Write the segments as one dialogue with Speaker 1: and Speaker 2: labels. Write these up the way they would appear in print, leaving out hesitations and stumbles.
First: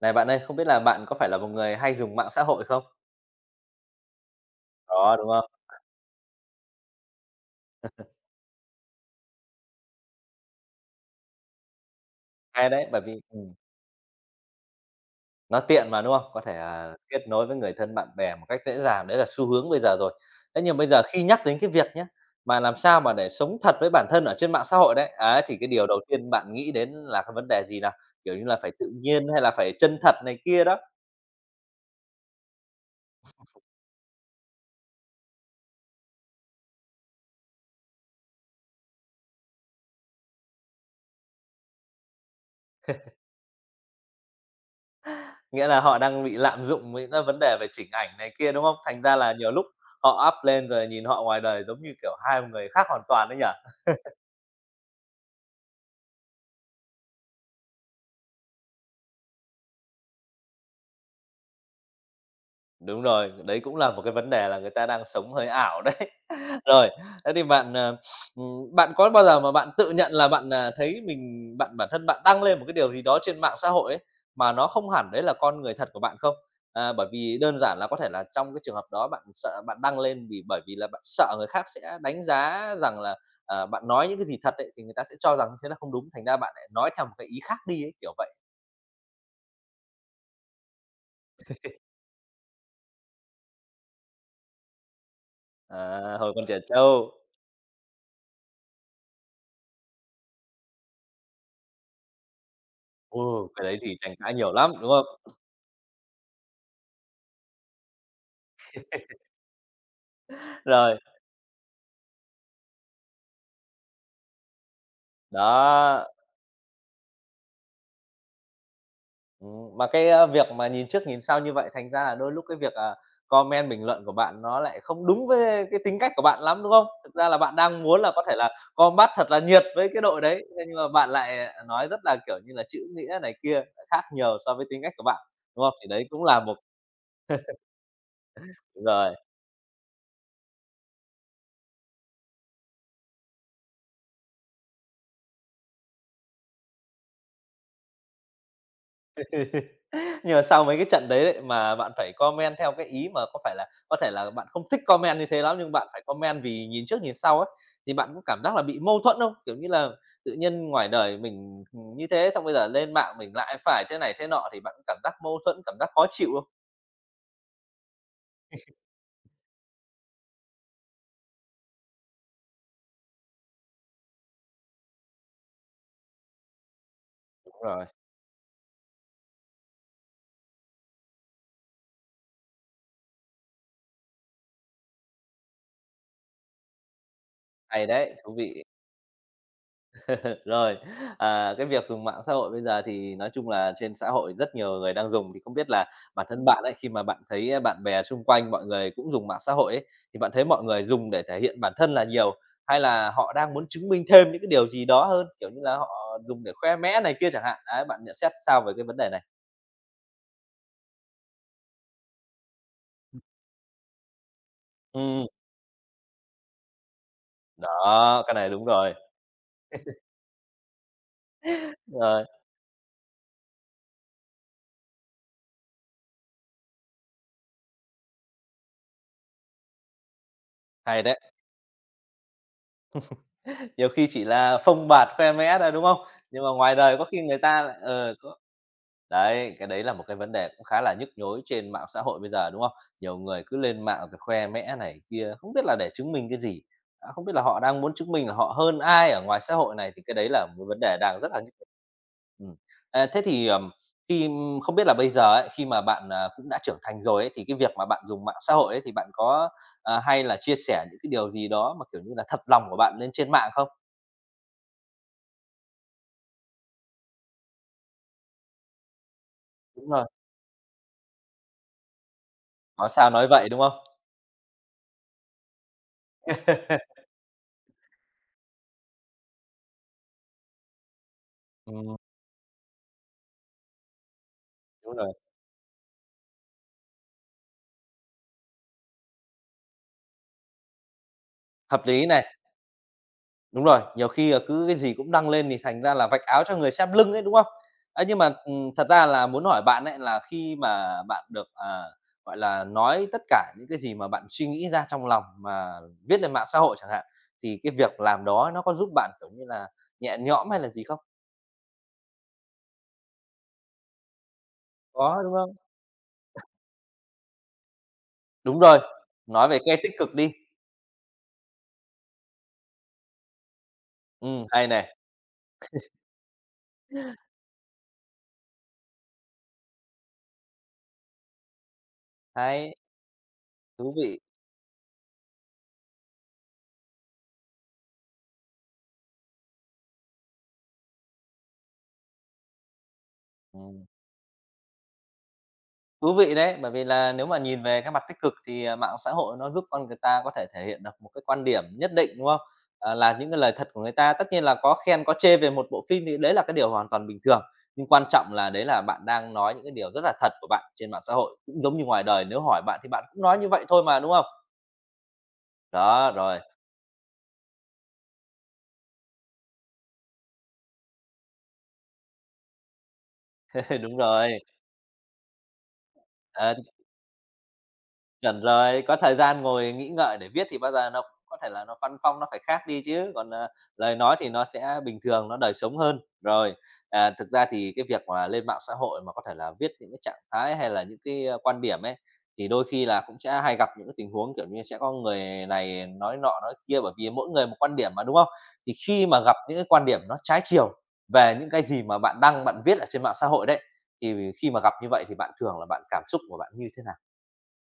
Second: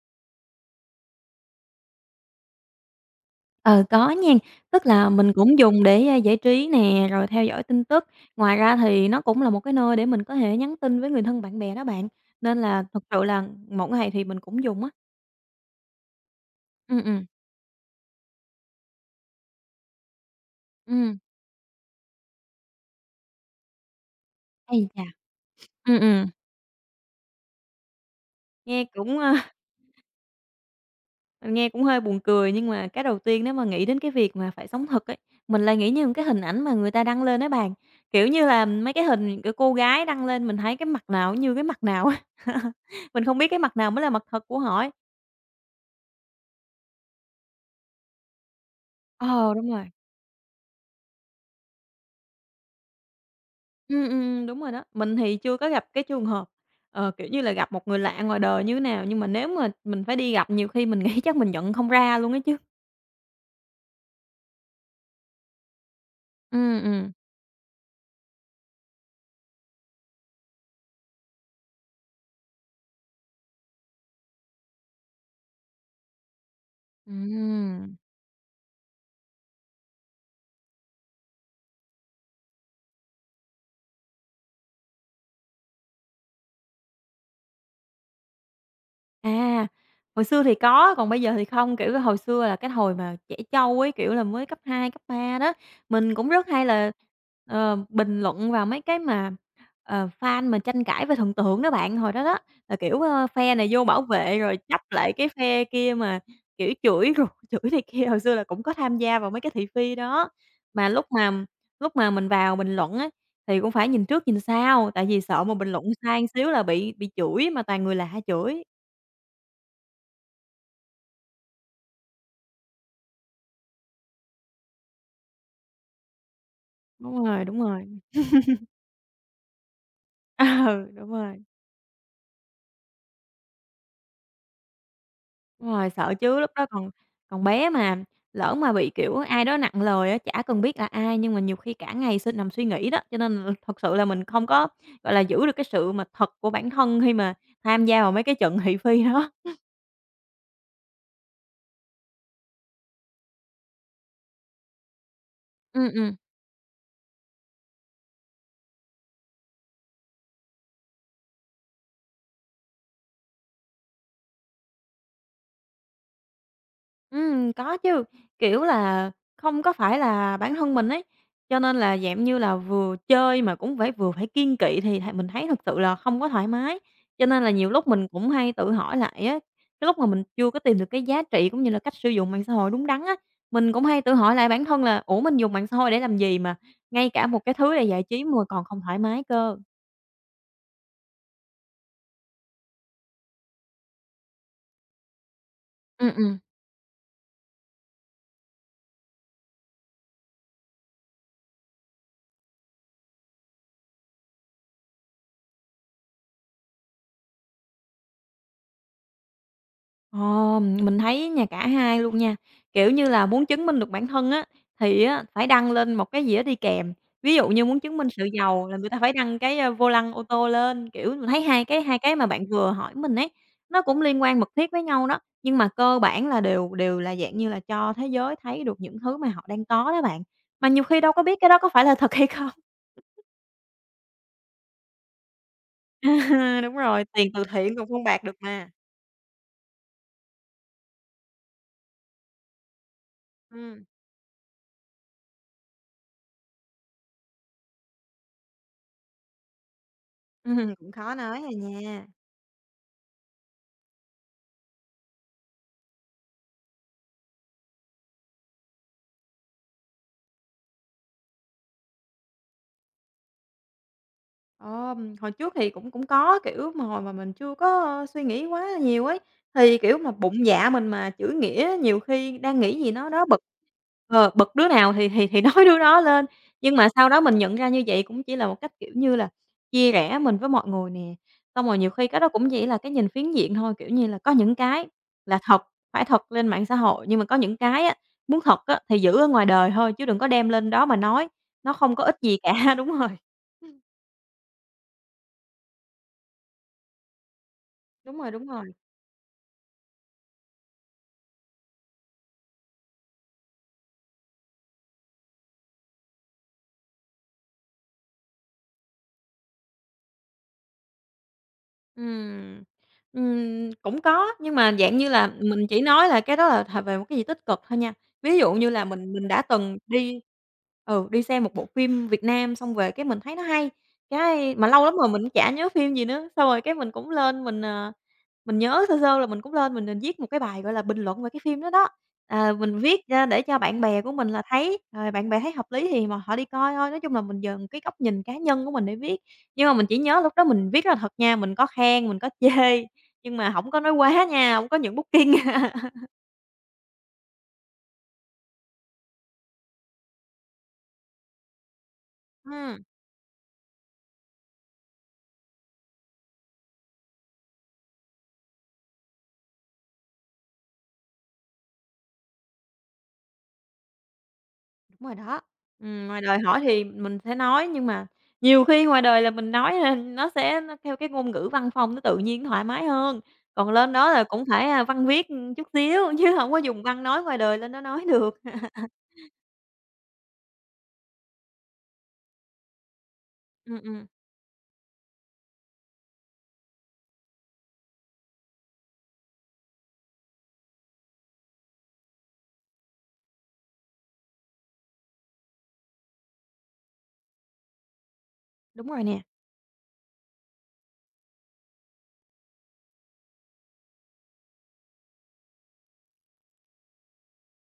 Speaker 1: Này bạn ơi, không biết là bạn có phải là một người hay dùng mạng xã hội không?
Speaker 2: Ờ, có nha, tức là
Speaker 1: Đó, đúng
Speaker 2: mình
Speaker 1: không?
Speaker 2: cũng dùng để, giải trí nè, rồi theo dõi tin tức. Ngoài ra thì nó cũng là một cái nơi để mình có thể nhắn tin với người thân bạn bè đó bạn, nên
Speaker 1: Hay
Speaker 2: là
Speaker 1: đấy, bởi
Speaker 2: thực
Speaker 1: vì
Speaker 2: sự là một ngày thì mình cũng dùng á.
Speaker 1: nó tiện mà, đúng không? Có thể,
Speaker 2: Ừm, ừm,
Speaker 1: kết nối với người thân, bạn bè một cách dễ dàng, đấy là xu hướng bây giờ rồi. Thế nhưng bây giờ
Speaker 2: ừm.
Speaker 1: khi nhắc đến cái việc nhé, mà làm sao mà để sống thật với bản thân ở trên mạng xã
Speaker 2: Ây
Speaker 1: hội
Speaker 2: chà!
Speaker 1: đấy, á, chỉ cái điều
Speaker 2: Ừm,
Speaker 1: đầu
Speaker 2: ừm,
Speaker 1: tiên bạn nghĩ đến là cái vấn đề gì nào? Kiểu như là phải
Speaker 2: nghe
Speaker 1: tự
Speaker 2: cũng,
Speaker 1: nhiên
Speaker 2: ơ,
Speaker 1: hay là phải chân thật này kia đó,
Speaker 2: mình nghe cũng hơi buồn cười, nhưng mà cái đầu tiên nếu mà nghĩ đến cái việc mà phải sống thật ấy, mình lại nghĩ những cái hình ảnh mà người ta đăng lên á bạn, kiểu như là, mấy cái hình, kiểu, cô gái đăng lên mình thấy cái mặt nào cũng như cái mặt nào á. Mình không biết cái mặt nào mới là mặt thật của họ ấy.
Speaker 1: nghĩa là họ đang bị lạm dụng với cái vấn đề về chỉnh ảnh này kia, đúng không? Thành ra là nhiều
Speaker 2: Ờ,
Speaker 1: lúc
Speaker 2: đúng rồi.
Speaker 1: họ up lên rồi nhìn họ ngoài đời giống như, kiểu, hai người khác hoàn toàn đấy nhỉ?
Speaker 2: Đúng rồi đó. Mình thì chưa có gặp cái trường hợp, ờ, kiểu như là, gặp một người lạ ngoài đời như thế nào, nhưng mà nếu mà mình phải đi gặp nhiều khi mình nghĩ chắc mình nhận không ra luôn ấy chứ.
Speaker 1: Đúng rồi, đấy cũng là một cái vấn đề là người ta đang sống hơi ảo đấy.
Speaker 2: Ừm,
Speaker 1: Rồi,
Speaker 2: ừm.
Speaker 1: thế thì bạn, ờ, bạn có bao giờ mà bạn tự nhận là bạn, à, thấy mình bạn bản thân bạn đăng lên một cái điều gì đó trên mạng xã hội ấy, mà nó không hẳn đấy là con người thật của bạn không? À, bởi vì đơn giản là
Speaker 2: Ừm.
Speaker 1: có thể là trong cái trường hợp đó bạn sợ bạn đăng lên bởi vì là bạn sợ người khác sẽ đánh giá rằng là, à, bạn nói những cái gì thật ấy, thì người ta sẽ cho rằng thế là không đúng, thành ra bạn lại nói theo một cái ý khác đi ấy, kiểu vậy.
Speaker 2: À, hồi xưa thì có, còn bây giờ thì không. Kiểu, hồi xưa là cái hồi mà trẻ trâu ấy, kiểu là, mới cấp 2 cấp 3 đó, mình
Speaker 1: À,
Speaker 2: cũng
Speaker 1: hồi còn
Speaker 2: rất
Speaker 1: trẻ
Speaker 2: hay là,
Speaker 1: trâu,
Speaker 2: bình luận vào mấy cái mà, fan mà tranh cãi về thần tượng đó bạn. Hồi đó đó, là, kiểu,
Speaker 1: ừ,
Speaker 2: ơ, phe
Speaker 1: cái
Speaker 2: này
Speaker 1: đấy
Speaker 2: vô
Speaker 1: thì
Speaker 2: bảo
Speaker 1: tranh cãi
Speaker 2: vệ
Speaker 1: nhiều
Speaker 2: rồi
Speaker 1: lắm,
Speaker 2: chấp
Speaker 1: đúng
Speaker 2: lại cái
Speaker 1: không?
Speaker 2: phe kia mà, kiểu, chửi rủa, chửi này kia. Hồi xưa là cũng có tham gia vào mấy cái thị phi đó, mà
Speaker 1: Rồi.
Speaker 2: lúc mà mình vào bình luận á, thì cũng phải nhìn trước nhìn sau, tại vì sợ mà bình luận
Speaker 1: Đó,
Speaker 2: sai xíu là bị chửi, mà toàn người lạ chửi.
Speaker 1: mà cái, a, việc mà nhìn trước nhìn sau như vậy thành ra là đôi lúc cái việc, à, comment bình luận của bạn nó lại không đúng với cái tính cách của bạn lắm, đúng không? Thực
Speaker 2: Đúng
Speaker 1: ra là
Speaker 2: rồi,
Speaker 1: bạn
Speaker 2: đúng
Speaker 1: đang
Speaker 2: rồi.
Speaker 1: muốn là có thể là combat thật là nhiệt với cái đội đấy, thế nhưng mà
Speaker 2: Ừ,
Speaker 1: bạn lại, à, nói rất là, kiểu như là, chữ nghĩa này kia, khác nhiều so với tính cách của bạn, đúng
Speaker 2: đúng
Speaker 1: không? Thì
Speaker 2: rồi,
Speaker 1: đấy
Speaker 2: sợ
Speaker 1: cũng
Speaker 2: chứ
Speaker 1: là
Speaker 2: lúc
Speaker 1: một
Speaker 2: đó còn còn bé mà, lỡ mà bị,
Speaker 1: rồi.
Speaker 2: kiểu, ai đó nặng lời á, chả cần biết là ai nhưng mà nhiều khi cả ngày nằm suy nghĩ đó, cho nên là thật sự là mình không có, gọi là, giữ được cái sự mà thật của bản thân khi mà tham gia vào mấy cái trận thị phi đó.
Speaker 1: Nhưng mà sau mấy cái trận đấy đấy, mà bạn phải comment theo cái ý mà có phải là có thể là bạn không thích comment như thế lắm, nhưng
Speaker 2: ừ
Speaker 1: bạn phải
Speaker 2: ừ
Speaker 1: comment vì nhìn trước nhìn sau ấy, thì bạn có cảm giác là bị mâu thuẫn không? Kiểu như là, tự nhiên ngoài đời mình, như thế, xong bây giờ lên mạng mình lại phải thế này thế nọ thì bạn có cảm giác mâu thuẫn, cảm giác khó chịu không?
Speaker 2: Có chứ, kiểu là, không có phải là bản thân mình ấy, cho nên là dạng như là vừa chơi mà cũng phải vừa phải kiêng kỵ thì mình thấy thực sự là không có thoải mái. Cho nên là
Speaker 1: Đúng
Speaker 2: nhiều
Speaker 1: rồi.
Speaker 2: lúc mình cũng hay tự hỏi lại á, cái lúc mà mình chưa có tìm được cái giá trị cũng như là cách sử dụng mạng xã hội đúng đắn á, mình cũng hay tự hỏi lại bản thân là "Ủa, mình dùng mạng xã hội để làm gì mà ngay cả một cái thứ là
Speaker 1: Hay
Speaker 2: giải
Speaker 1: đấy,
Speaker 2: trí
Speaker 1: thú
Speaker 2: mà còn
Speaker 1: vị.
Speaker 2: không thoải mái cơ?"
Speaker 1: Rồi, à, cái việc dùng mạng xã hội bây giờ thì nói chung là trên xã hội rất nhiều người đang dùng, thì không biết là bản
Speaker 2: Ừm.
Speaker 1: thân bạn ấy, khi mà bạn thấy, à, bạn bè xung quanh mọi người cũng dùng mạng xã hội ấy, thì bạn thấy mọi người dùng để thể hiện bản thân là nhiều, hay là họ đang muốn chứng minh thêm những cái điều gì đó hơn, kiểu như là, họ dùng để khoe mẽ này kia chẳng hạn? Đấy, bạn nhận xét sao về cái vấn đề này?
Speaker 2: Ờ, mình thấy nha, cả hai luôn nha. Kiểu như là, muốn chứng minh được bản thân á, thì á
Speaker 1: Ừ,
Speaker 2: phải đăng lên một cái gì đó đi kèm. Ví dụ như muốn chứng minh
Speaker 1: đó,
Speaker 2: sự
Speaker 1: cái này đúng
Speaker 2: giàu là người
Speaker 1: rồi,
Speaker 2: ta phải đăng cái, vô lăng ô tô lên. Kiểu, mình thấy hai cái
Speaker 1: rồi,
Speaker 2: mà bạn vừa hỏi mình ấy, nó cũng liên quan mật thiết với nhau đó, nhưng mà cơ bản là đều đều là dạng như là cho thế giới thấy được những thứ mà họ đang có đó bạn. Mà nhiều khi
Speaker 1: hay
Speaker 2: đâu
Speaker 1: đấy.
Speaker 2: có biết cái đó có phải là thật hay không.
Speaker 1: Nhiều khi chỉ là phông bạt khoe mẽ thôi, đúng không? Nhưng mà
Speaker 2: đúng
Speaker 1: ngoài đời
Speaker 2: rồi,
Speaker 1: có khi
Speaker 2: tiền
Speaker 1: người
Speaker 2: từ
Speaker 1: ta
Speaker 2: thiện
Speaker 1: lại
Speaker 2: còn không
Speaker 1: ờ,
Speaker 2: bạc được
Speaker 1: có
Speaker 2: mà.
Speaker 1: đấy, cái đấy là một cái vấn đề cũng khá là nhức nhối trên mạng xã hội bây giờ, đúng không? Nhiều người cứ lên
Speaker 2: Ừm,
Speaker 1: mạng rồi khoe mẽ này kia, không biết là để chứng minh cái gì, à, không biết là họ đang muốn chứng minh là họ hơn ai ở ngoài xã hội này, thì cái đấy là một vấn
Speaker 2: cũng
Speaker 1: đề
Speaker 2: khó
Speaker 1: đang rất là
Speaker 2: nói rồi
Speaker 1: nhức.
Speaker 2: nha.
Speaker 1: Ừm. À, thế thì, khi không biết là bây giờ ấy, khi mà bạn, à, cũng đã trưởng thành rồi ấy, thì cái việc mà bạn dùng mạng xã hội ấy, thì bạn có Ờ, hay là chia sẻ những cái điều gì đó mà, kiểu như là, thật lòng của bạn lên trên mạng không?
Speaker 2: Hồi trước thì cũng cũng có, kiểu, mà hồi mà mình chưa có, suy nghĩ quá nhiều ấy, thì,
Speaker 1: Đúng
Speaker 2: kiểu,
Speaker 1: rồi,
Speaker 2: mà bụng dạ mình mà chữ nghĩa nhiều khi đang nghĩ
Speaker 1: "Có
Speaker 2: gì nó
Speaker 1: sao
Speaker 2: đó
Speaker 1: nói
Speaker 2: bực
Speaker 1: vậy", đúng không?
Speaker 2: bực đứa nào thì nói đứa đó lên. Nhưng mà sau đó mình nhận ra như vậy cũng chỉ là một cách, kiểu như là, chia rẽ mình với mọi người nè. Xong rồi nhiều
Speaker 1: Ừm,
Speaker 2: khi cái đó cũng chỉ là cái nhìn phiến diện thôi, kiểu như là, có những cái
Speaker 1: đúng rồi,
Speaker 2: là thật, phải thật lên mạng xã hội, nhưng mà có những cái á, muốn thật á thì giữ ở ngoài đời thôi, chứ đừng có đem lên đó mà nói, nó
Speaker 1: hợp
Speaker 2: không có
Speaker 1: lý
Speaker 2: ích
Speaker 1: này,
Speaker 2: gì cả. Đúng rồi.
Speaker 1: đúng rồi, nhiều khi là cứ cái gì cũng đăng lên thì thành ra là vạch áo cho người xem lưng ấy, đúng không? Ấy,
Speaker 2: Đúng
Speaker 1: nhưng
Speaker 2: rồi,
Speaker 1: mà,
Speaker 2: đúng rồi.
Speaker 1: thật ra là muốn hỏi bạn ấy là khi mà bạn được, à, gọi là, nói tất cả những cái gì mà bạn suy nghĩ ra trong lòng mà viết lên mạng xã hội chẳng hạn, thì cái việc làm đó nó có giúp bạn, kiểu như là, nhẹ nhõm hay là gì không?
Speaker 2: Ừm, cũng có, nhưng mà dạng như
Speaker 1: Có,
Speaker 2: là
Speaker 1: đúng không?
Speaker 2: mình chỉ nói là cái đó là về một cái gì tích cực thôi nha. Ví dụ
Speaker 1: Đúng
Speaker 2: như
Speaker 1: rồi,
Speaker 2: là mình đã
Speaker 1: nói về
Speaker 2: từng
Speaker 1: cái tích cực
Speaker 2: đi
Speaker 1: đi.
Speaker 2: ừ, đi xem một bộ phim Việt Nam xong về cái mình thấy nó hay,
Speaker 1: Ừ,
Speaker 2: cái
Speaker 1: hay
Speaker 2: mà lâu
Speaker 1: này.
Speaker 2: lắm rồi mình cũng chả nhớ phim gì nữa, xong rồi cái mình cũng lên mình, mình nhớ sơ sơ là mình cũng lên mình, viết một cái bài, gọi là, bình luận về cái phim đó đó. À,
Speaker 1: Hay,
Speaker 2: mình viết ra để cho bạn
Speaker 1: thú
Speaker 2: bè của
Speaker 1: vị,
Speaker 2: mình là thấy, rồi bạn bè thấy hợp lý thì mà họ đi coi thôi. Nói chung là mình dùng cái góc nhìn cá nhân của mình để viết. Nhưng mà mình chỉ nhớ lúc đó mình viết rất là thật nha, mình có khen, mình có chê, nhưng mà hổng
Speaker 1: ừm,
Speaker 2: có nói quá nha, hổng có nhận booking.
Speaker 1: thú vị đấy, bởi vì là nếu mà nhìn về cái mặt tích cực thì, à, mạng xã hội nó giúp con người ta có thể thể hiện được một cái quan điểm nhất định, đúng không?
Speaker 2: Ừm,
Speaker 1: Ờ, là những cái lời thật của người ta, tất nhiên là có khen có chê về một bộ phim thì đấy là cái điều hoàn toàn bình thường, nhưng quan trọng là đấy là bạn đang nói những cái điều rất là thật của bạn trên mạng xã hội, cũng giống như ngoài đời nếu hỏi bạn thì bạn cũng nói như vậy thôi mà, đúng không?
Speaker 2: đúng rồi đó.
Speaker 1: Đó,
Speaker 2: Ngoài đời
Speaker 1: rồi,
Speaker 2: hỏi thì mình sẽ nói, nhưng mà nhiều khi ngoài đời là mình nói là nó sẽ nó theo cái ngôn ngữ văn phong nó tự nhiên, nó thoải mái hơn, còn lên
Speaker 1: đúng
Speaker 2: đó là
Speaker 1: rồi,
Speaker 2: cũng phải, à, văn viết chút xíu, chứ hổng
Speaker 1: ờ.
Speaker 2: có dùng văn nói ngoài đời lên đó nói được.
Speaker 1: Chuẩn rồi, có thời gian ngồi nghĩ ngợi để viết thì bao giờ nó có thể là nó văn phong nó phải khác đi chứ, còn, à,
Speaker 2: Ừm,
Speaker 1: lời
Speaker 2: ừm,
Speaker 1: nói thì nó sẽ bình thường, nó đời sống hơn. Rồi, à, thực ra thì cái việc mà lên mạng xã hội mà có thể là viết những cái trạng thái hay là những cái, a, quan điểm ấy, thì đôi khi là cũng sẽ hay gặp những cái tình huống, kiểu như, sẽ có người này nói nọ nói kia bởi vì mỗi người một quan điểm mà, đúng không? Thì
Speaker 2: đúng rồi
Speaker 1: khi
Speaker 2: nè.
Speaker 1: mà gặp những cái quan điểm nó trái chiều về những cái gì mà bạn đăng, bạn viết ở trên mạng xã hội đấy, thì khi mà gặp như vậy thì bạn thường là bạn cảm xúc của bạn như thế nào?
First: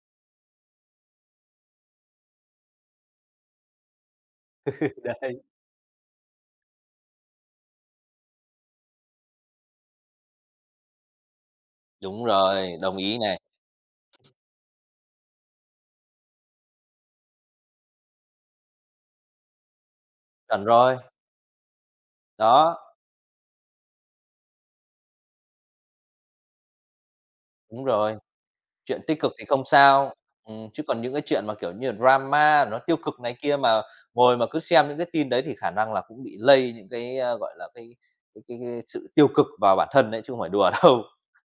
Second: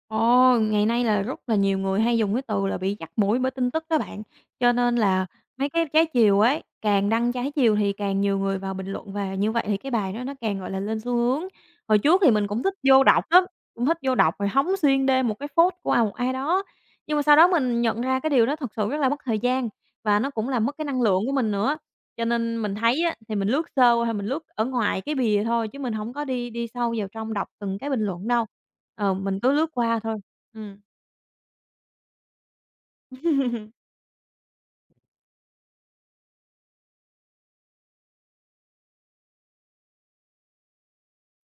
Speaker 2: Ồ, ngày nay là rất là nhiều người hay dùng cái từ là bị dắt mũi bởi tin tức đó bạn. Cho nên là
Speaker 1: Đấy.
Speaker 2: mấy cái trái chiều ấy, càng đăng trái chiều thì càng nhiều người vào bình luận và như vậy thì cái bài đó nó càng, gọi là, lên xu hướng. Hồi trước
Speaker 1: Đúng
Speaker 2: thì mình cũng thích
Speaker 1: rồi, đồng
Speaker 2: vô
Speaker 1: ý
Speaker 2: đọc
Speaker 1: này,
Speaker 2: lắm, cũng thích vô đọc rồi hóng xuyên đêm một cái post của ai đó, nhưng mà sau đó mình nhận ra cái điều đó thật sự rất là mất thời gian và nó cũng làm
Speaker 1: chuẩn
Speaker 2: mất cái
Speaker 1: rồi,
Speaker 2: năng lượng của mình nữa. Cho nên mình
Speaker 1: đó,
Speaker 2: thấy á, thì mình lướt sơ qua thôi, mình lướt ở ngoài cái bìa thôi chứ mình hổng có đi đi sâu vào trong đọc từng
Speaker 1: đúng
Speaker 2: cái bình
Speaker 1: rồi,
Speaker 2: luận đâu.
Speaker 1: chuyện
Speaker 2: Ờ,
Speaker 1: tích cực
Speaker 2: mình
Speaker 1: thì
Speaker 2: cứ
Speaker 1: không
Speaker 2: lướt qua
Speaker 1: sao,
Speaker 2: thôi. Ừm.
Speaker 1: chứ còn những cái chuyện mà, kiểu như là, drama nó tiêu cực này kia mà ngồi mà cứ xem những cái tin đấy thì khả năng là cũng bị lây những cái, a, gọi là, cái sự tiêu cực vào bản thân đấy chứ không phải đùa đâu.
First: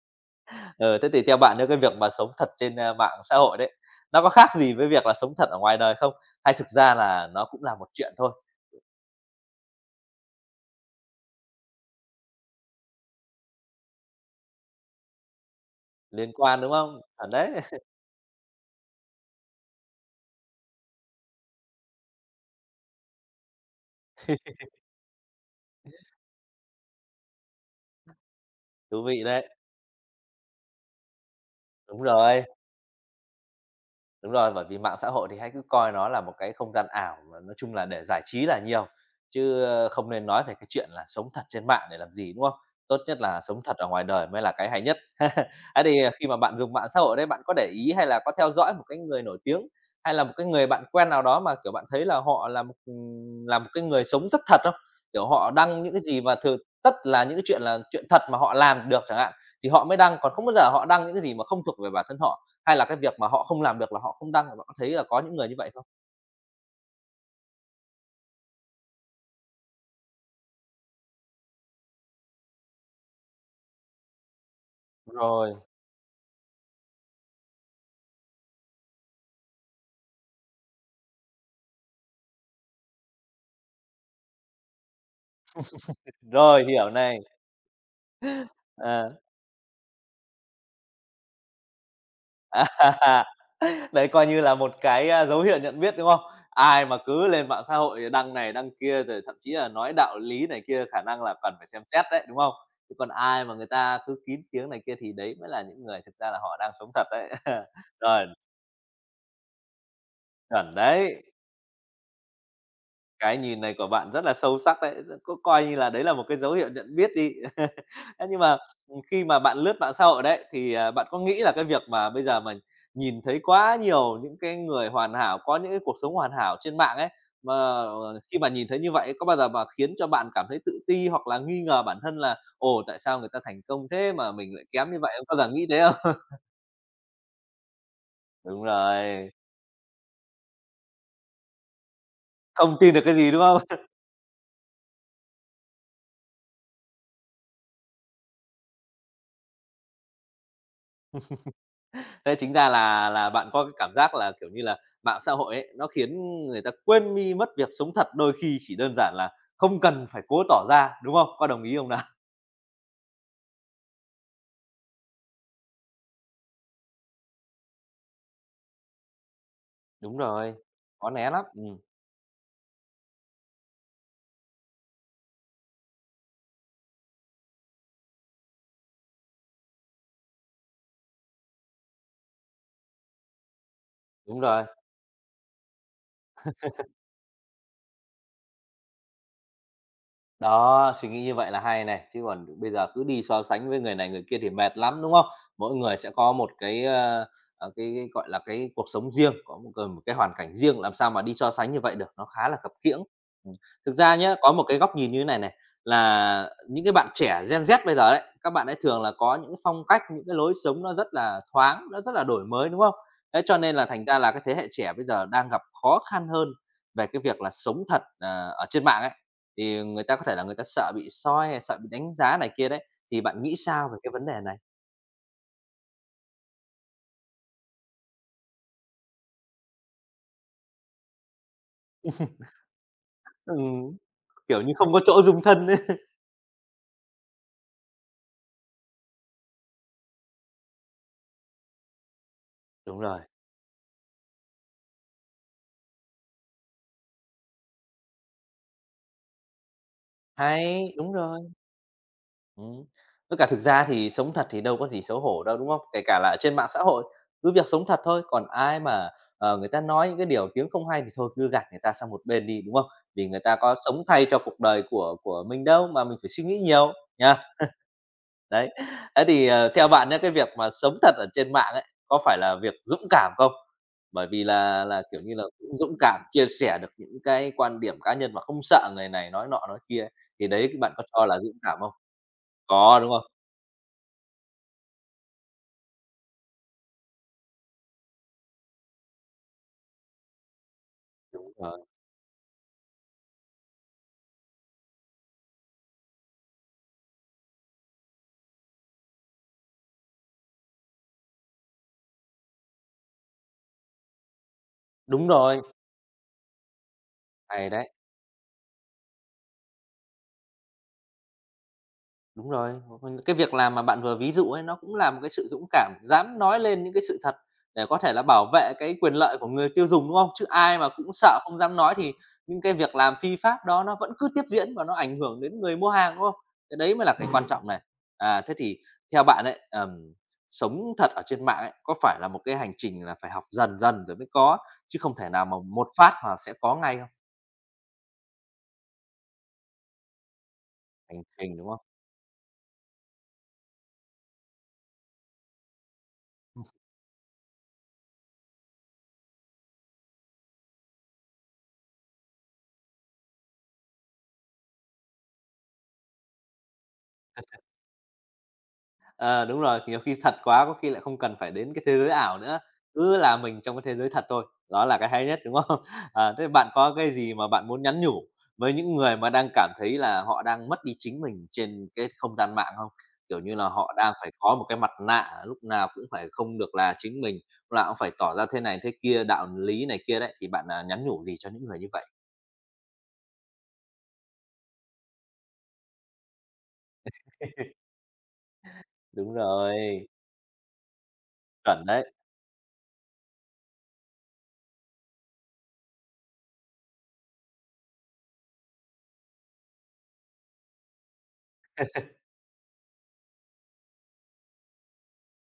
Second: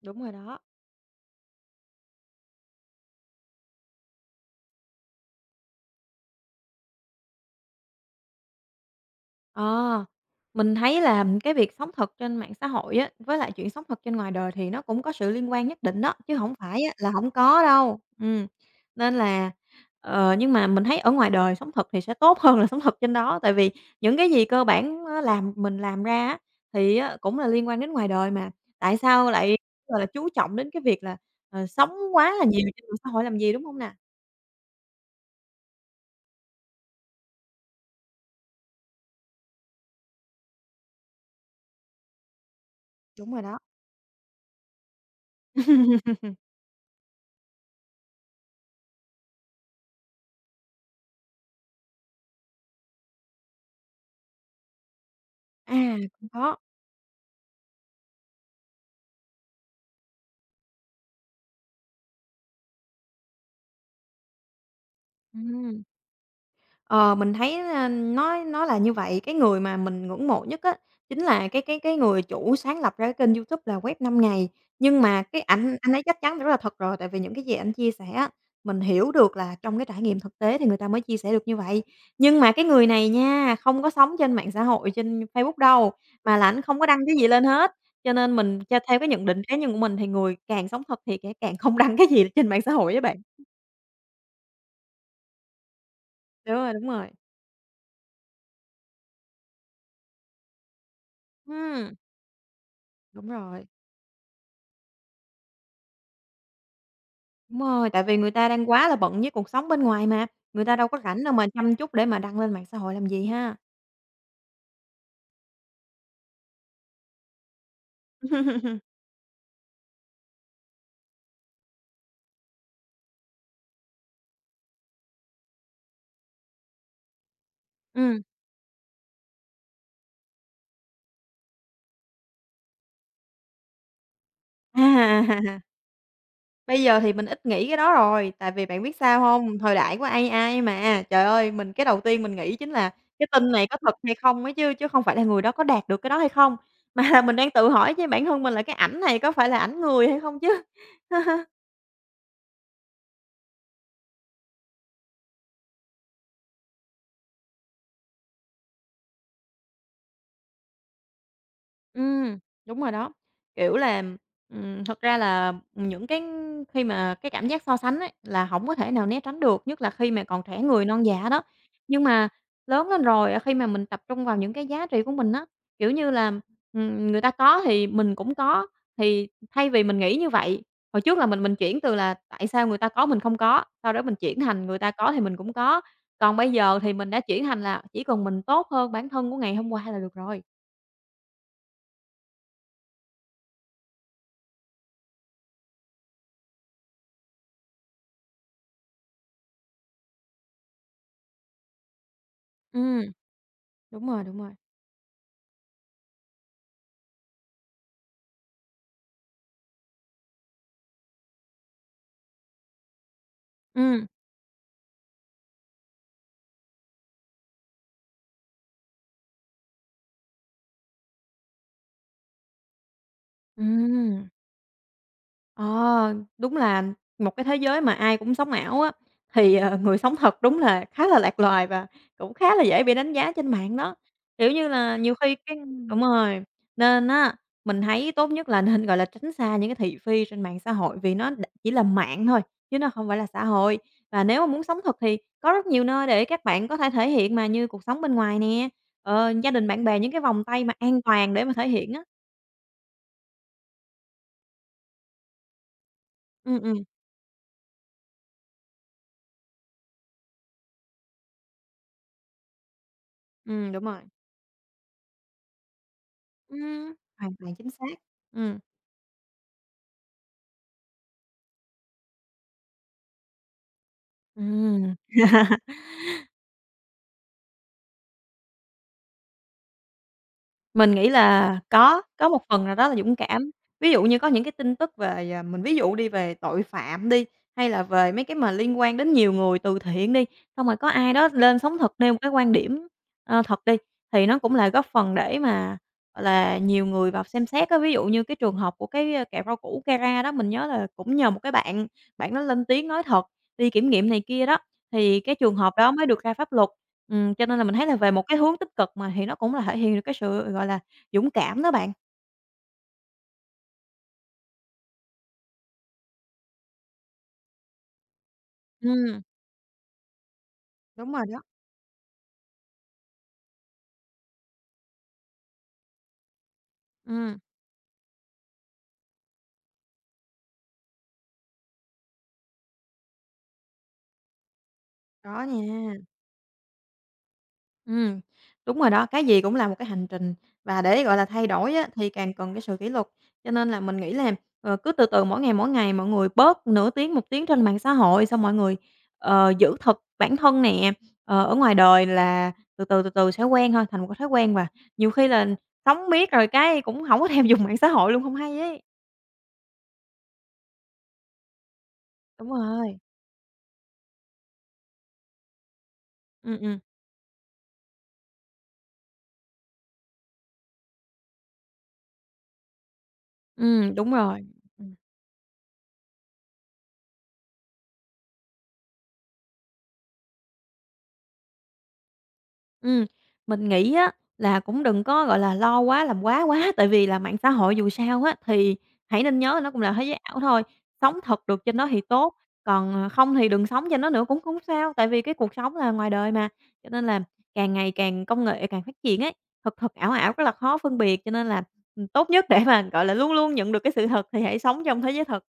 Speaker 2: Đúng rồi đó.
Speaker 1: Ờ, thế thì theo bạn nếu cái việc mà sống thật trên, a, mạng xã hội đấy, nó có khác gì với việc là sống thật ở ngoài đời không? Hay thực ra là nó cũng là một chuyện thôi,
Speaker 2: Ờ, mình thấy là cái việc sống thật trên mạng xã hội á, với lại chuyện sống thật trên ngoài đời thì nó cũng có sự liên quan nhất định đó,
Speaker 1: liên
Speaker 2: chứ không
Speaker 1: quan, đúng
Speaker 2: phải á
Speaker 1: không?
Speaker 2: là không
Speaker 1: Chuẩn đấy,
Speaker 2: có đâu. Nên là ờ, nhưng mà mình thấy ở ngoài đời sống thật thì sẽ tốt hơn là sống thật trên đó, tại vì những cái gì cơ bản á làm mình làm ra á, thì á cũng là liên quan đến ngoài đời mà. Tại
Speaker 1: thú vị
Speaker 2: sao
Speaker 1: đấy,
Speaker 2: lại, gọi là, chú trọng đến cái việc là, ờ, sống
Speaker 1: đúng
Speaker 2: quá là
Speaker 1: rồi.
Speaker 2: nhiều trên mạng xã hội làm gì, đúng không nè?
Speaker 1: Đúng rồi, bởi vì mạng xã hội thì hãy cứ coi nó là một cái không gian ảo mà nói chung là để giải trí là nhiều, chứ, ơ, không nên nói về cái chuyện là sống thật trên mạng để làm gì, đúng không? Tốt nhất
Speaker 2: Đúng
Speaker 1: là
Speaker 2: rồi đó.
Speaker 1: sống thật ở ngoài đời mới là cái hay nhất. Thế thì ờ, khi mà bạn dùng mạng xã hội đấy, bạn có để ý hay là có theo dõi một cái người nổi tiếng, hay là một cái người bạn quen nào đó mà, kiểu, bạn thấy là họ là một cái người sống rất thật không? Kiểu, họ
Speaker 2: À,
Speaker 1: đăng những cái gì
Speaker 2: cũng
Speaker 1: mà
Speaker 2: có.
Speaker 1: thường tất là những cái chuyện là chuyện thật mà họ làm được chẳng hạn, thì họ mới đăng, còn không bao giờ họ đăng những cái gì mà không thuộc về bản thân họ. Hay là cái việc mà họ không làm được là họ không đăng, bạn có thấy là có những người như vậy
Speaker 2: Ừm.
Speaker 1: không?
Speaker 2: Ờ, mình thấy, nó là như vậy. Cái người mà mình ngưỡng mộ nhất á, chính là cái người chủ sáng lập ra cái kênh YouTube là Web 5 Ngày. Nhưng mà cái
Speaker 1: Rồi,
Speaker 2: ảnh anh ấy chắc chắn rất là thật rồi, tại vì những cái gì anh chia sẻ á, mình hiểu được là trong cái trải nghiệm thực tế thì người ta mới chia sẻ được như vậy. Nhưng mà cái người này nha, không có sống trên mạng xã hội, trên Facebook đâu, mà là ảnh
Speaker 1: rồi,
Speaker 2: không có
Speaker 1: hiểu
Speaker 2: đăng cái
Speaker 1: này.
Speaker 2: gì lên hết. Cho nên mình cho theo cái
Speaker 1: Ờ,
Speaker 2: nhận định cá nhân của mình thì người càng sống thật thì kẻ càng không đăng cái gì trên mạng
Speaker 1: à,
Speaker 2: xã hội với bạn.
Speaker 1: đấy coi như là một cái, a, dấu hiệu nhận biết, đúng không?
Speaker 2: Đúng rồi,
Speaker 1: Ai
Speaker 2: đúng
Speaker 1: mà
Speaker 2: rồi.
Speaker 1: cứ lên mạng xã hội đăng này đăng kia, rồi thậm chí là nói đạo lý này kia, khả năng là cần phải xem
Speaker 2: Ừm,
Speaker 1: xét đấy, đúng không? Chứ còn
Speaker 2: đúng
Speaker 1: ai mà
Speaker 2: rồi.
Speaker 1: người ta cứ kín tiếng này kia thì đấy mới là những người thực ra là họ đang sống thật đấy.
Speaker 2: Đúng rồi, tại vì
Speaker 1: Rồi,
Speaker 2: người ta đang quá là bận với cuộc sống bên ngoài mà, người
Speaker 1: chuẩn
Speaker 2: ta đâu có
Speaker 1: đấy.
Speaker 2: rảnh đâu mà chăm chút để mà đăng lên mạng xã hội làm gì
Speaker 1: Cái
Speaker 2: ha.
Speaker 1: nhìn này của bạn rất là sâu sắc đấy, cứ coi như là đấy là một cái dấu hiệu nhận biết đi. Thế nhưng mà, khi mà bạn lướt mạng xã hội đấy, thì, bạn có nghĩ là cái việc mà bây giờ mình nhìn thấy quá nhiều những cái người hoàn hảo, có những cái cuộc sống hoàn hảo trên mạng ấy, mà,
Speaker 2: Ừm,
Speaker 1: khi mà nhìn thấy như vậy có bao giờ mà khiến cho bạn cảm thấy tự ti hoặc là nghi ngờ bản thân là "Ồ, tại sao người ta thành công thế mà mình lại
Speaker 2: à,
Speaker 1: kém như vậy?" Có bao giờ nghĩ thế không?
Speaker 2: bây giờ thì mình ít nghĩ cái đó rồi, tại
Speaker 1: Đúng
Speaker 2: vì bạn biết sao
Speaker 1: rồi,
Speaker 2: không? Thời đại của AI mà, trời ơi, mình cái đầu tiên mình nghĩ chính
Speaker 1: không
Speaker 2: là
Speaker 1: tin được cái
Speaker 2: cái
Speaker 1: gì, đúng
Speaker 2: tin này có
Speaker 1: không?
Speaker 2: thật hay không ấy chứ, chứ không phải là người đó có đạt được cái đó hay không, mà là mình đang tự hỏi với bản thân mình là cái ảnh này có phải là ảnh người hay không chứ.
Speaker 1: Thế chính ra là bạn có cái cảm giác là, kiểu như là, mạng xã hội ấy, nó khiến người ta quên đi mất việc sống thật, đôi khi chỉ đơn giản là không cần phải cố tỏ ra, đúng không? Có đồng ý không nào?
Speaker 2: Ừm, đúng rồi đó. Kiểu là, thật ra là những cái khi mà cái cảm giác so sánh ấy, là hổng có thể nào né tránh được, nhất là khi
Speaker 1: Đúng
Speaker 2: mà còn
Speaker 1: rồi,
Speaker 2: trẻ người non
Speaker 1: khó
Speaker 2: dạ
Speaker 1: né
Speaker 2: đó.
Speaker 1: lắm,
Speaker 2: Nhưng mà lớn lên rồi, à, khi mà mình tập trung vào những cái giá trị của mình á, kiểu như là, người ta có thì mình cũng có, thì thay vì mình nghĩ như vậy, hồi trước là mình chuyển từ là tại sao người ta có mình không có, sau đó mình chuyển
Speaker 1: đúng rồi.
Speaker 2: thành người ta có thì mình cũng có. Còn bây giờ thì mình đã chuyển thành là chỉ cần mình tốt hơn bản thân của ngày hôm qua là được rồi.
Speaker 1: Đó, suy nghĩ như vậy là hay này, chứ còn bây giờ cứ đi so sánh với người này người kia thì mệt lắm, đúng không? Mỗi người sẽ có một cái, cái, gọi là, cái cuộc sống riêng, có một cần một cái hoàn cảnh riêng, làm sao mà đi so sánh như vậy được, nó khá là khập
Speaker 2: Ừm.
Speaker 1: khiễng. Ừm, thực
Speaker 2: Đúng
Speaker 1: ra
Speaker 2: rồi,
Speaker 1: nhé,
Speaker 2: đúng
Speaker 1: có
Speaker 2: rồi.
Speaker 1: một cái góc nhìn như thế này này, là những cái bạn trẻ Gen Z bây giờ đấy, các bạn ấy thường là có những cái phong cách, những cái lối sống nó rất là thoáng, nó rất là đổi mới, đúng không? Thế cho nên là thành
Speaker 2: Ừm,
Speaker 1: ra là cái thế hệ trẻ bây giờ đang gặp khó khăn hơn về cái việc là sống thật, ở trên mạng ấy. Thì người ta có thể là người ta sợ bị soi hay sợ bị đánh giá này kia đấy, thì bạn nghĩ sao về cái
Speaker 2: ừm.
Speaker 1: vấn đề này?
Speaker 2: Ờ, đúng là một cái thế giới mà ai cũng sống ảo á, thì, ờ, người sống thật đúng là khá là lạc loài và cũng khá là dễ bị đánh giá trên mạng đó.
Speaker 1: Ừm,
Speaker 2: Kiểu
Speaker 1: kiểu
Speaker 2: như
Speaker 1: như không
Speaker 2: là,
Speaker 1: có
Speaker 2: nhiều
Speaker 1: chỗ
Speaker 2: khi
Speaker 1: dung
Speaker 2: cái
Speaker 1: thân ấy.
Speaker 2: đúng rồi, nên á, mình thấy tốt nhất là nên, gọi là, tránh xa những cái thị phi trên mạng xã hội vì nó đ chỉ là mạng thôi, chứ nó
Speaker 1: Đúng
Speaker 2: không phải
Speaker 1: rồi,
Speaker 2: là xã hội. Và nếu mà muốn sống thật thì có rất nhiều nơi để các bạn có thể thể hiện mà, như cuộc sống bên ngoài nè, ờ, gia đình, bạn bè, những cái vòng tay mà
Speaker 1: hay,
Speaker 2: an
Speaker 1: đúng
Speaker 2: toàn để mà
Speaker 1: rồi.
Speaker 2: thể hiện á.
Speaker 1: Ừm, với cả thực ra thì sống thật thì đâu có gì xấu hổ đâu, đúng không? Kể cả là ở trên
Speaker 2: Ừm,
Speaker 1: mạng
Speaker 2: ừm.
Speaker 1: xã hội, cứ việc sống thật thôi, còn ai mà, người ta nói những cái điều tiếng không hay thì thôi cứ gạt người ta sang một bên đi, đúng không? Vì người ta có
Speaker 2: Đúng rồi.
Speaker 1: sống thay cho cuộc đời của mình đâu mà mình phải suy nghĩ
Speaker 2: Ừm.
Speaker 1: nhiều,
Speaker 2: Hoàn
Speaker 1: nhá.
Speaker 2: toàn chính xác. Ừm.
Speaker 1: Đấy, thế thì, theo bạn nhé cái việc mà sống thật ở trên mạng ấy, có phải là việc dũng cảm không? Bởi vì là
Speaker 2: Ừm.
Speaker 1: là, kiểu như là, cũng dũng cảm chia sẻ được những cái quan điểm cá nhân mà không sợ người này nói nọ nói kia, thì đấy
Speaker 2: Mình
Speaker 1: bạn có
Speaker 2: nghĩ
Speaker 1: cho là
Speaker 2: là
Speaker 1: dũng cảm không?
Speaker 2: có một phần nào đó là
Speaker 1: Có, đúng
Speaker 2: dũng
Speaker 1: không?
Speaker 2: cảm. Ví dụ như có những cái tin tức về, à, mình ví dụ đi, về tội phạm đi, hay là về mấy cái mà liên quan đến nhiều người từ thiện đi, xong rồi có ai đó
Speaker 1: Đúng
Speaker 2: lên sóng
Speaker 1: rồi,
Speaker 2: thật nêu một cái quan điểm, ờ, thật đi, thì nó cũng là góp phần để mà, gọi là, nhiều người vào xem xét á. Ví dụ như cái trường hợp của cái, a, kẹo rau củ Cara đó, mình nhớ là cũng nhờ một cái bạn, bạn đó lên tiếng nói thật, đi kiểm nghiệm này kia đó. Thì
Speaker 1: đúng
Speaker 2: cái trường
Speaker 1: rồi,
Speaker 2: hợp đó mới được ra pháp luật. Cho nên là
Speaker 1: hay
Speaker 2: mình thấy
Speaker 1: đấy.
Speaker 2: là về một cái hướng tích cực mà thì nó cũng là thể hiện được cái sự, gọi là, dũng cảm đó bạn.
Speaker 1: Đúng rồi, cái việc làm mà bạn vừa ví dụ ấy, nó cũng là một cái sự dũng cảm, dám nói lên những cái sự thật để có thể là bảo vệ cái quyền
Speaker 2: Ừm.
Speaker 1: lợi của người tiêu dùng, đúng không? Chứ ai mà
Speaker 2: Đúng
Speaker 1: cũng
Speaker 2: rồi
Speaker 1: sợ
Speaker 2: đó.
Speaker 1: không dám nói thì những cái việc làm phi pháp đó nó vẫn cứ tiếp diễn và nó ảnh hưởng đến người mua hàng, đúng không? Cái đấy mới là cái
Speaker 2: Ừm.
Speaker 1: quan trọng này. À, thế thì theo bạn ấy, sống thật ở trên mạng ấy, có phải là một cái hành trình là phải học dần dần rồi mới có, chứ không thể
Speaker 2: Có
Speaker 1: nào mà một
Speaker 2: nha.
Speaker 1: phát mà sẽ có ngay không?
Speaker 2: Ừm, đúng rồi đó, cái gì cũng là một cái hành trình và để, gọi
Speaker 1: Hành
Speaker 2: là, thay
Speaker 1: trình, đúng
Speaker 2: đổi
Speaker 1: không?
Speaker 2: á, thì càng cần cái sự kỷ luật. Cho nên là mình nghĩ là, ờ, cứ từ từ mỗi ngày mọi người bớt nửa tiếng, một tiếng trên mạng xã hội, xong mọi người, ờ, giữ thật bản thân nè, ờ, ở ngoài đời là từ từ, từ từ sẽ quen thôi, thành một cái thói quen và nhiều khi là sống miết rồi cái cũng không có thèm dùng mạng xã hội luôn, không hay ấy.
Speaker 1: Ờ, đúng rồi, nhiều khi thật quá có khi lại không cần phải đến cái thế giới ảo
Speaker 2: Đúng
Speaker 1: nữa,
Speaker 2: rồi,
Speaker 1: cứ là mình trong cái thế giới thật thôi, đó là cái hay nhất, đúng không? Ờ, thế
Speaker 2: ừm,
Speaker 1: bạn
Speaker 2: ừm,
Speaker 1: có cái gì mà bạn muốn nhắn nhủ với những người mà đang cảm thấy là họ đang mất đi chính mình trên cái không gian mạng không? Kiểu như là họ
Speaker 2: đúng
Speaker 1: đang phải
Speaker 2: rồi.
Speaker 1: có một cái mặt
Speaker 2: Ừm.
Speaker 1: nạ lúc nào cũng phải không được là chính mình, lúc nào cũng phải tỏ ra thế này thế kia, đạo lý này kia đấy, thì bạn, nhắn nhủ gì cho những người như vậy?
Speaker 2: Ừm, mình nghĩ á là cũng đừng có, gọi là, lo quá, làm quá quá, tại vì là mạng xã hội dù sao á thì hãy
Speaker 1: Đúng
Speaker 2: nên nhớ là nó cũng là thế
Speaker 1: rồi,
Speaker 2: giới ảo thôi, sống thật được trên nó
Speaker 1: chuẩn
Speaker 2: thì
Speaker 1: đấy.
Speaker 2: tốt, còn, ờ, không thì đừng sống trên nó nữa cũng không sao, tại vì cái cuộc sống là ngoài đời mà. Cho nên là càng ngày càng công nghệ càng phát triển ấy, thật thật, ảo ảo rất là khó phân biệt, cho nên là, tốt nhất để mà, gọi là, luôn luôn nhận được cái sự thật thì hãy sống trong thế giới thật.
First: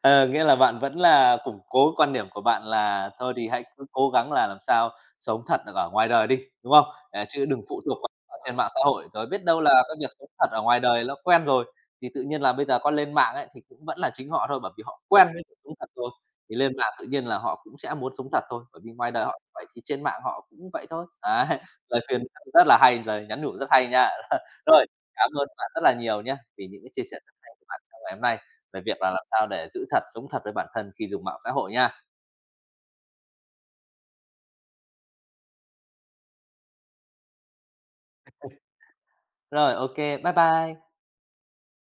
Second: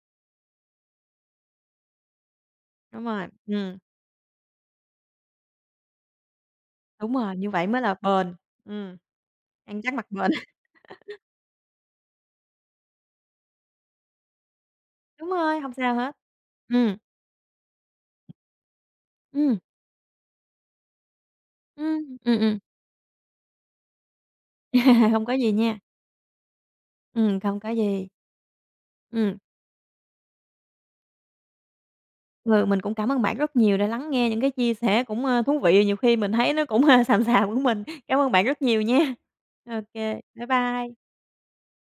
Speaker 1: Ờ, nghĩa là bạn vẫn là củng cố quan điểm của bạn
Speaker 2: Đúng
Speaker 1: là
Speaker 2: rồi,
Speaker 1: thôi thì hãy
Speaker 2: ừm,
Speaker 1: cứ cố gắng là làm sao sống thật được ở ngoài đời đi, đúng không?
Speaker 2: đúng
Speaker 1: À,
Speaker 2: rồi,
Speaker 1: chứ
Speaker 2: như
Speaker 1: đừng
Speaker 2: vậy mới
Speaker 1: phụ
Speaker 2: là
Speaker 1: thuộc quá
Speaker 2: bền.
Speaker 1: ở trên mạng xã
Speaker 2: Ừm,
Speaker 1: hội, rồi biết đâu
Speaker 2: ăn
Speaker 1: là
Speaker 2: chắc
Speaker 1: cái
Speaker 2: mặc
Speaker 1: việc sống
Speaker 2: bền.
Speaker 1: thật ở ngoài đời nó quen rồi, thì tự nhiên là bây giờ có lên mạng ấy, thì cũng vẫn là chính họ thôi, bởi vì họ quen
Speaker 2: Đúng
Speaker 1: với việc
Speaker 2: rồi, hông
Speaker 1: sống thật
Speaker 2: sao
Speaker 1: rồi,
Speaker 2: hết.
Speaker 1: thì lên mạng
Speaker 2: Ừm,
Speaker 1: tự nhiên là họ cũng sẽ muốn sống thật thôi, bởi vì ngoài đời họ cũng
Speaker 2: ừm.
Speaker 1: vậy thì trên mạng họ cũng vậy thôi. Đấy, lời
Speaker 2: Ừm,
Speaker 1: khuyên
Speaker 2: ừm, ừm.
Speaker 1: rất là hay, lời nhắn nhủ rất hay nha. Rồi,
Speaker 2: Hông
Speaker 1: cảm
Speaker 2: có
Speaker 1: ơn
Speaker 2: gì
Speaker 1: bạn
Speaker 2: nha.
Speaker 1: rất là nhiều nhé vì những cái chia sẻ rất hay
Speaker 2: Không
Speaker 1: của
Speaker 2: có
Speaker 1: bạn trong
Speaker 2: gì.
Speaker 1: ngày hôm nay về việc là làm
Speaker 2: Ừm,
Speaker 1: sao để giữ thật, sống thật với bản thân khi dùng mạng xã hội nha.
Speaker 2: ừ, mình cũng cảm ơn bạn rất nhiều đã lắng nghe những cái chia sẻ cũng, ơ, thú vị, nhiều khi mình thấy nó cũng, a, xàm xàm của mình. Cảm ơn bạn rất nhiều nha.
Speaker 1: Rồi,
Speaker 2: OK,
Speaker 1: ok bye
Speaker 2: bye
Speaker 1: bye.
Speaker 2: bye.